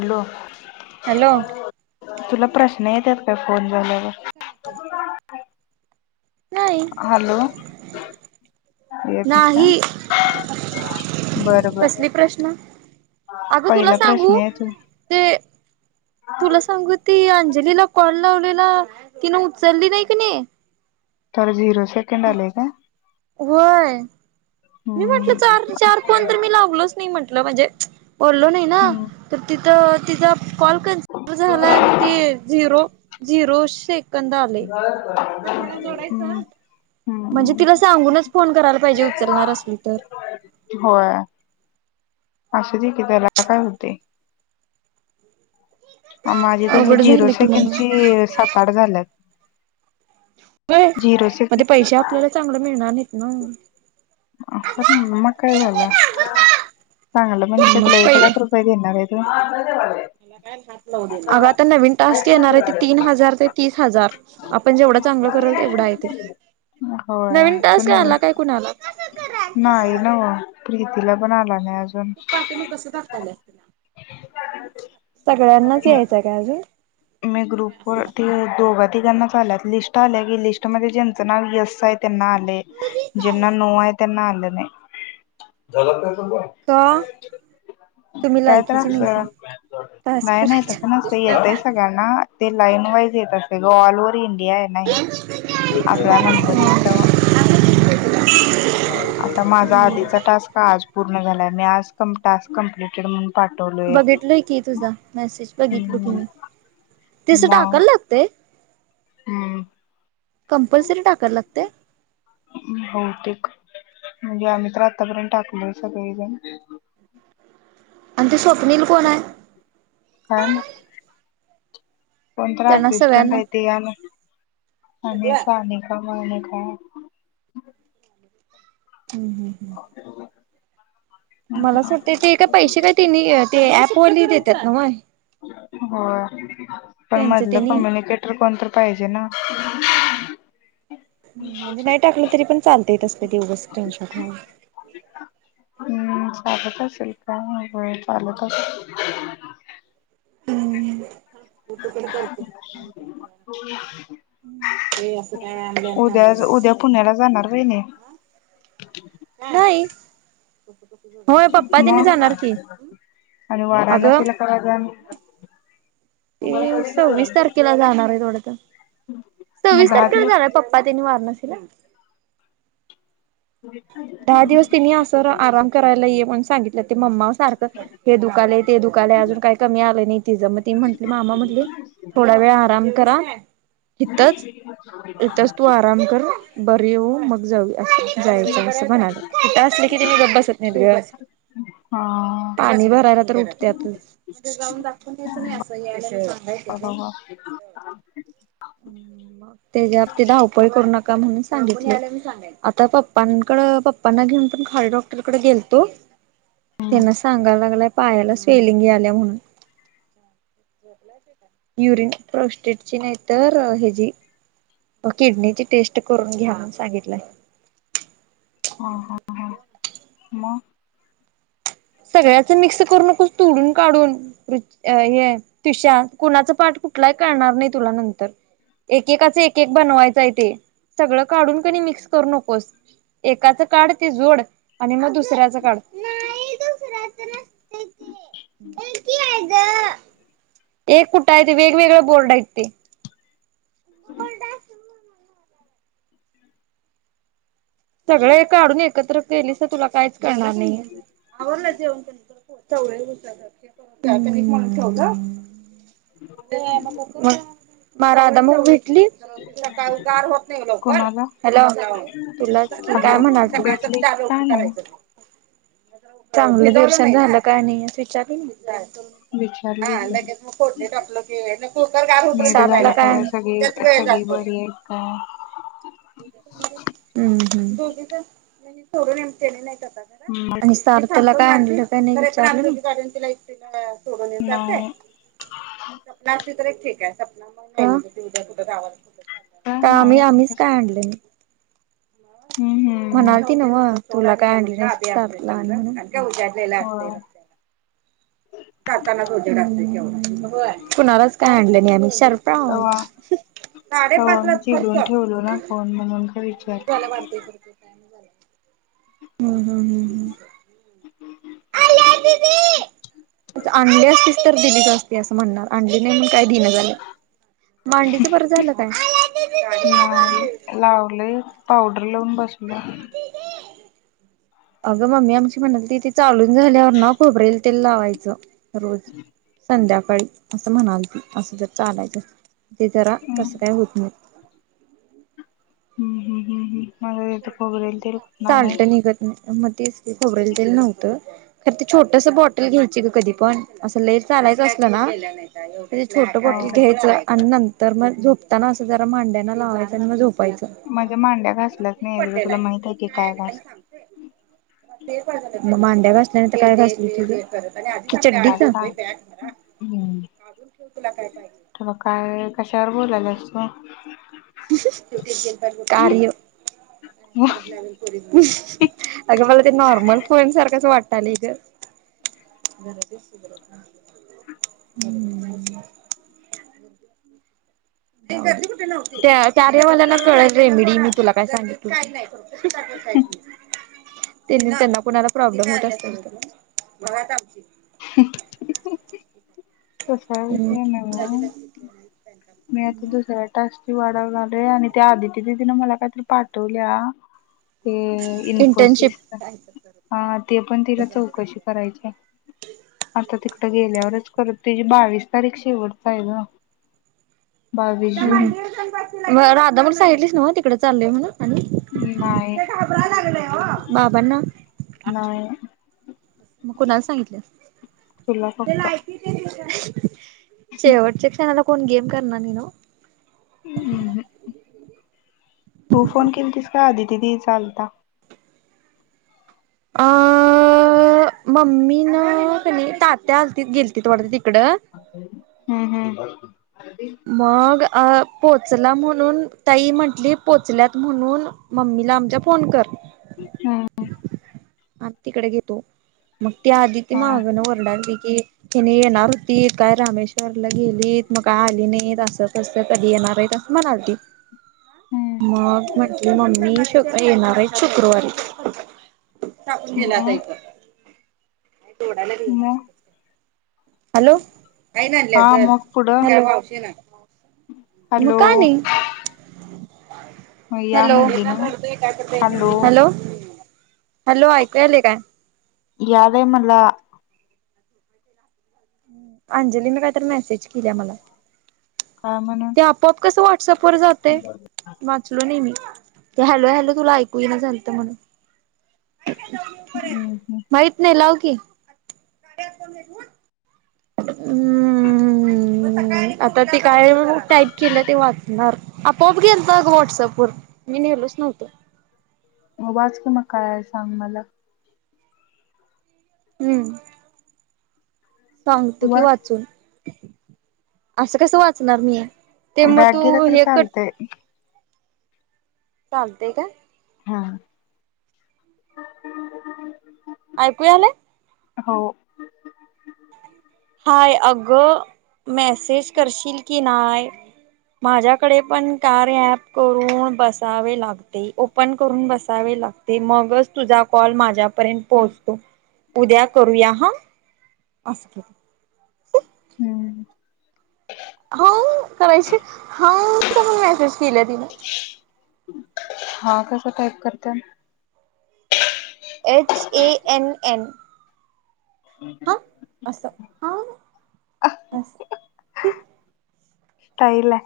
आलो. हॅलो. तुला प्रश्न येतात काय फोन झाल्यावर. [unintelligible] हॅलोेत का. नाही बरं बरं कसली प्रश्न अगं तुला पहिला सांगू? प्रश्न आहे तू ते तुला सांगू ती अंजलीला कॉल लावलेला तिनं उचलली नाही कणी. थांब झिरो सेकंड आलेय का? होय. मी म्हटलं हम्म चार चार फोन तर मी लावलोच नाही म्हंटलं म्हणजे बोलो नाही ना हम्म तर ती तर तिचा कॉल कनसम झाला आणि ते झिरो झिरो शे कंद आले ते त्याला जोडायचं? हम्म म्हणजे हम्म तिला सांगूनच फोन करायला पाहिजे उचलणार अस होय. असू दे की त्याला काय हुतंय? माझी तसले अवघड झिरो झाले की मग सेकंडची सात, आठ झाल्यात. झिरो म ते सेकंड पैसे आपल्याला चांगले मिळणार नाहीत ना? मग काय झालं चांगलं म्हणजे काय मग तुला पै एक लाख रुपय सर येणार हाईत होय? [inaudible] अग आता नवीन टास्क येणार आहे ते तीन हजार ते तीस हजार. आपण जेवढं चांगलं करल तेवढा आहे. ते होय नवीन तू तस नव्हे आला काय कुणाला? नाही नव प्रीतीला पण आला नाही आज तू पाठीमाग कस दाखवल्यास तिला? सगळ्यांनाच यायचं काय अजून? मी ग्रुप वर त दोघ तिघांनाच आल्यात लिस्ट आल्या की लिस्टमध्येध्ये ज्यांचं नाव यस आहे त्यांना आ ज्यांना नो आहे त्यांना आलं नाही. का? तुम्ही काय तर लायकीचे असलं, नाहीसा टास्क नाही नाही करायचा तस ना ते येतय सगळ ते लाईन वाईज येत असते ग ऑल ओव्हर इंडिया आहे ना हे. आपला नंबर येईल तवा [inaudible] आता माझा आधीचा टास्क आज पूर्ण झालाय. मी आज टास्क कंप्लेंट्ड बघितलोय की तुझा मेसेज बघितलो की हम्म मी. तस मग टाकायला लागतय? हम्म. कंपल्सरी टाकायला लागतय? भौतेक म्हणजे आम्ही तर आतापर्यंत टाकलो सगळेजण. आणि ते स्वप्नील कोण आहे? काय मा कोणत तर त्यांना असिस्टंट सगळ्यांना आहे ते याला आणि सानिका म्हणून एक हाय. हम्म हम्म हम्म. मला अस वाटतं ते का पैसे काय तिनी ते ऍप वली देतात नव? हो पण मधलं त्यांनी कम्युनिकेटर कोणत पाहिजे ना. म्हणजे नाही टाकलं तरी पण चालत य हम् चालत असेल का चालतय असेल [unintelligible] हम्म. [inaudible] ते असं काय ऑनलाईन राहणार उद्या नाही. उद्या पुण्याला जाणार व्हय ह्यनी. नाही होय पप्पा तिनी मग जाणार की. आणि अगं वाराणसीला कराज ते सव्वीस तारखेला जाणार हाईत वाढत. मग सव्वीस दहा तारखेला दिवस जाणार पप्पा त्यांनी वाराणसी ला. होय काय. दहा दिवस तिनी असं आराम करायला ये म्हणून सांगितलं ते मम्मा सारखं हे दुखालेय ते दुखालेय अजून काही कमी आलं नाही तिजं मग ती म्हटली मामा म्हटली थोडा वेळ आराम करा. ह [unintelligible] इथच तू आराम कर बर येऊ मग जाऊ अस. जायचं असं म्हणाले त असले की तेनी गप बसत नाही ग. हा. पाणी भरायला तर उठत्यातच. तिथं जाऊन दाखवून यायचं नाही असं या सांगायच. ह ह हम्म. त्याच्या ते धावपळी करू नका म्हणून सांगितल आता प प्पां कड पप्पांना घेऊन पण खाली डॉक्टरकडे गेलतो त्यांना सांगायला लागलाय. पायाला स्वेलिंगी आल्या म्हणून युरिन प्रोस्टेटची नाही तर ह्याजी. हो किडनीची टेस्ट करून घ्या सांगितलंय. ह हा ह म. सगळ्याच मिक्स करू नकोस तोडून काढून. हे तुष्या कुणाच पाठ कुठलाही करणार नाही तुला नंतर एकेकाचं एक एक बनवायचं आहे ते सगळं काढून कनई मिक्स करू नकोस. एकाचं काढ ते जोड आणि मग दुसऱ्याचं काढ. [inaudible] [unintelligible] अच्छा. एक कुठं आहे वेगवेगळे बोर्ड आहेत ते. कोण द सगळे का काढून एकत्र केलीस तुला काहीच करणार नाही आवरलं जेवण तेन. हो [unintelligible] ग म रादा मग भेटली. तुला काय उगार होत नाही लवकर कोणाला हॅलो. तुलाच काय हॅलो म्हणाल तो काय भेटली चालू का नाही करायचं. चांगलं दर्शन झालं का नाही विचारलं. विचारली हा की लगेच मग फोडणी टाकलो कि कुकर गार हो नीट झालं काय पर्येंत सगळी सगळी बरी आहेत काय. हम्म हम दोघीच म्हणजे सोरूने केले नाही काता का हम्. ारला का ति इ सोड सारत नाही [unintelligible] सपनाची तर एक ठीक आहे सपना म उद्या कुठावा काय का आम्ही आहे ते आम्हीच कशी काय आणले नाही. हम्म हम्म म्हणाल ती नव्ह तुला काय आनलय. का उऊज्यालेला असत. होय जातानाच उजेड असतोय केवढा व्हय कुणालाच काय आणले नाही आम्ही शर्फ तवा काारे साडे तवा पाचला मी फक्त्त. चिडून ठेवलो ना फोन म्हणून का विचार ् हमम्म्. अ आणली असतीच तर दिलीच असती असं म्हणणार आणली नाही म्हण काय दिना झाल्या मांडीचं बर झालं काय. लावलय पावडर लावून बसले. हो. अगं मम्मी आमची म्हणाल ती तिथे चालून झाल्यावर ना खोबरेल तेल लावायचं. रोज संध्याकाळी असं म्हणाल ती असं जर चालायच. ते जरा तसं काय होत नाही. हम् हम् हम् हम् मझथ पोगळील तर पुणार साल्ट नाही [unintelligible] निघत मग तेच की खोबरेल तेल नव्हतं. खरं ते छोटस बॉटल घ्यायची ग कधी पण असं लेय चालायचं असलं ना ते छोट हो बॉटल घ्यायचं आणि न तर मग झोपताना असं जरा मांड्यांना लावायचं आणि मग झोपायचं माझ्या मांड्या घासलाच नाही तुला माहित आहे की काय घास मग मांड्या घासल्याने तर काय घासली त मला काय काढून सांग ठेव तुला काय पाहिजे? ते ब काय कशावर बोलायललीस का आ तू अगं मला ते नॉर्मल फोन सारखंच वाटलय ग हम् त्या कार्यावाल्याना कळे रेमेडी मी तुला काय सांगितलं कय त्यांना कोणाला प्रॉब्लेम होत असेल ह तसा हम्म विषय मग मी आता दुसराया तासची वाढ झा आले आणि त्या आदिती दिदीन मला काहीतरी पाठवल्या ते इंटर्नशिप इन्फोसिस हा ते पण तिला चौकशी करायची आता तिकडं गेल्यावरच करत तिची बावीस तारीख शेवटची आहे ग ह बावीस जून राधा म्हण सागितलीस ना तिकडे चालली आहे म्हणा नाही बाबांना नाही मग कोणाला सांगितलं तुला फक्त शेवटच्या क्षणाला कोण गेम करणार नाही नव हम्म तु फोन केली तिस का आधी दिदीचा आलता अ मम्मी ना कली तात्या आलतीत गेली गेलीती वाटतं तिकडं हम्म हम्म मग अ पोचला म्हणून ताई म्हंटली पोचल्यात म्हणून मम्मीला आमच्या फोन कर हम्म आण तिकडे घेतो मग त्या आधी ते हा माहागण ओरडायली की कि नाही येणार होती काय रामेश्वरला गेलीत मग काय आली नाहीत असं कसं कधी येणार आहे म्हणालती ह मग म्हटलं मममी स्वतः येणार आहे शुक्रवारी टाकून मग गेलायक का तोडायला बि येई ना मग हॅलो हा मग पुढं हॅलो मुकानी या हॅलो म्हटली ना मग हॅलो हॅलो ऐकू आले काय? या बाई म्हणला अंजली मी कायत मेसेज केल्या मला काय म्हणून ते आपोआप कसं व्हॉट्सअप व जाते? ऐकलो नाही मीते हॅलो हॅलो तुला ऐकू ना झालत म्हणून हम्म हम्म माहित नाही लाव की हम्म हम्म आता ते काय टाईप केलं ते वाचणार आपोआप गेलत वाटसअप वर मी नेलो नव्हतं वाच कि मग काय आहे सांग मला हम्म सांगतो की वाच वाचून, असं कसं वाचणार मी. ते म बॅग तू गेलं तर हे कट चालतंय. चालतय काय? हा. आयकु यालय. हो. हाय अगं, मेसेज करशील की नाय. माझ्याकडे पण कार्य ऍप करून बसावे लागते ओपन करून बसावे लागते. मगच तुझा कॉल माझ्यापर्यंत पोहोचतो, उद्या करूया हा. [unintelligible] [unintelligible] हो करायची हा च पण मेसेज केल्या तिन. हा कस टाईप करतय. H A N N. हम्. हा, असं. हा असं सईलय.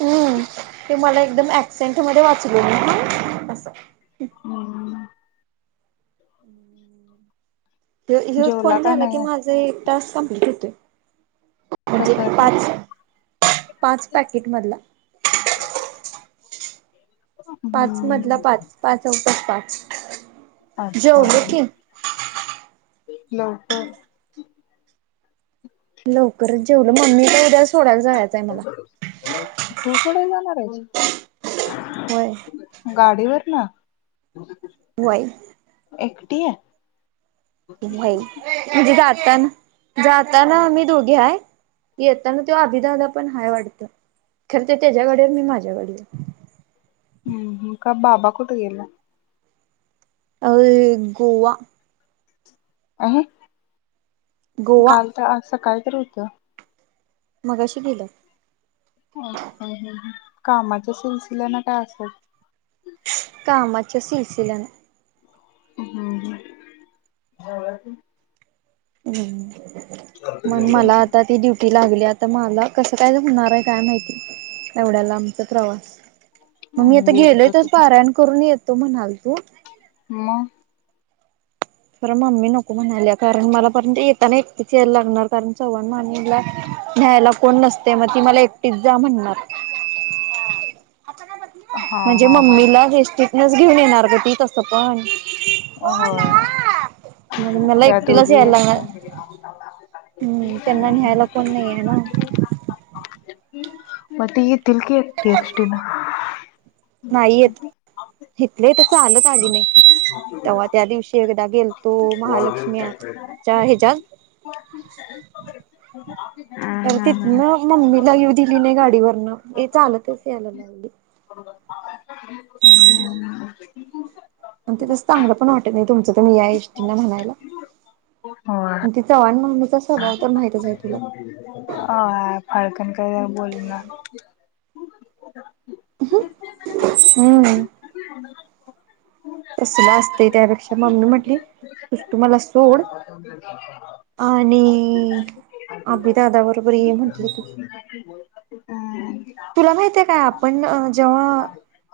हम्म, ते मला एकदम ऍकसेंट मध्ये वाचलो मी. अस. हम्म. [inaudible] होच जेवला फोन का झाला की नाही माझा एक टास्क कंप्लीट होतय. म्हणजे कशाचा? पाच, पाच पॅकेटमधल. पाच मधला पाच [unintelligible] पाच वाजता पाच. अच्छा, जेवलो की लोक. लवकरच जेवलं मम्मीला उद्या सोडायला जायचं आहे मला. तू सोडाय जाणार हाईस. होय. गाडीवर न. वय. एकटी आहे. व्हय म्हणजे जाताना, जाताना आम्ही दोघी हाय. येताना त्यो अभि दादा पण हाय वाटतं, खर त्यो त्याच्या गाडीवर मी माझ्या गाडीवर. हम् हम्म का बाबा कुठ गेल्यात? अ गोवा. आहे, गोवा काल तर आज सकाळी तर होतं. मगाशी गेल्यात. कामाच्या सिलसिल्या न का असच? कामाच्या सिलसील्या न. हम्म. हम, मग मला आता ती ड्युटी लागल्या. आता मला कसं काय जमणार आहे काय माहिती, एवढ्या लांबचा प्रवास. म मी हम्म. आता गेलोय गेलतो की तर पारायण करून येतो म्हणाल तो. म. बर मम्मी नको म्हणाल्या कारण मला पर्यंत येताना एकटच यायला लागणार कारण चव्हाण मानीला न्यायला कोण नसतय म ती मला एकटीच जा म्हणणार. हा म्हणजे हा हा. मम्मीला येस्टीनस घेऊन येणार ग ती तसं पण. होय, मग मला त्यात एकटीलाच उभी यायला हायस. लागणार हम्म त्यांना न्यायला कोण नाही आहे ना. म ते येतील की, एकटी एसटीन. नाही येत, इथले ईथ चालत आली नाही, तेव्हा त्या दिवशी एकदा गेल हो. ह्याच्यात [unintelligible] हम्म हम्म. ना मम्मीला येऊ दिली नाही गाडीवरन, हे चालतच यायला लावली. ह [unintelligible] आणि ते तसं चांगलं पण वाटेल नाही, तुमं तुमी या एष्टींन म्हणायला. होय आणि ति चव्हाण मेवणीचा सभाव तर माहितच आहे तुला. वय, फडकन काय बोल नार. [inaudible] हम्म. कसलं असत, त्यापेक्षा मम्मी म्हटली, तू मला सोड, [inaudible] आणि, अभी दादा बरोबर ये म्हंटले त तुला माहिते का? आपण जेव्हा,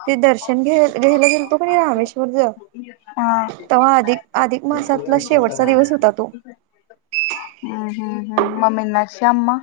ते दर्शन घ घेयला गेलतो की नाही, रामेश्वर च. हा. तेव्हा अधिक अधिक मासातला शेवटचा दिवस होता तो. हम्म हम्म हम्म मम्मीना श्याम म.